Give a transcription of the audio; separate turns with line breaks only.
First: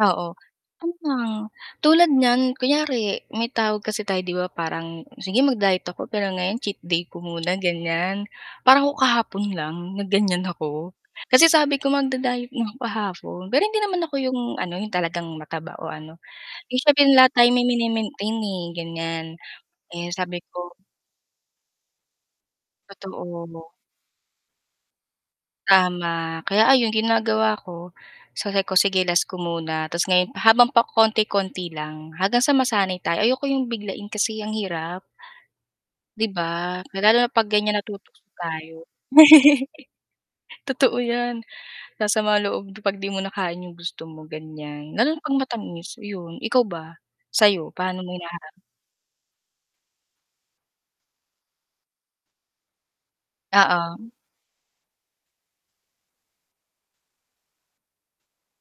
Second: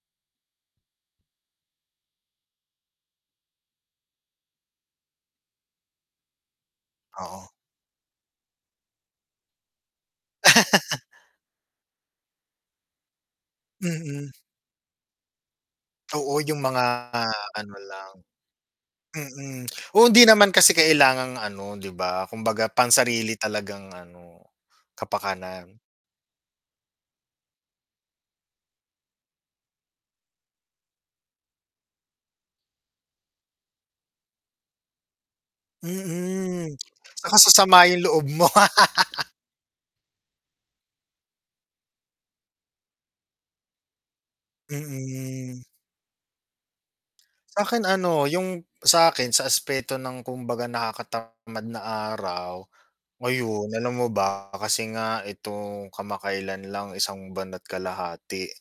Oo. Ano, tulad niyan kunyari, may tawag kasi tayo 'di ba parang, sige mag-diet ako pero ngayon cheat day ko
Oo.
muna ganyan. Parang ako kahapon lang, nag ganyan ako. Kasi sabi ko, mag-di-diet nako kahapon. Pero hindi naman ako
Mhm.
yung ano yung talagang mataba o ano.
Oo yung
Eh,
mga
syempre lahat tayo may
ano lang.
maintain eh, ganyan.
Mm, oo,
Eh,
hindi
sabi
naman kasi
ko
kailangang ano, 'di ba. Kumbaga pang-sarili
Totoo.
talagang ano, kapakanan.
Tama. Kaya ayon ginagawa ko, sabi ko, sige last ko muna. 'Tas ngayon habang pakonti-konti lang hanggang sa masanay tayo ayoko yung biglain kasi ang hirap. 'Di
Mm.
ba,
At
lalo na
saka
pag ganyan
sasama yung
natutukso
loob mo.
tayo. Totoo yan, sasama loob mo pag 'di mo nakain yung gusto mo, ganyan. Lalo na pag
Mhm.
matamis yun. Ikaw ba? Sayo,
Sakin
paano mo
ano,
hinaharap?
yung, sakin sa aspeto ng kumbaga nakakatamad na araw. Ngayon alam mo
Oo.
ba, kasi nga itong kamakailan lang isang buwan at kalahati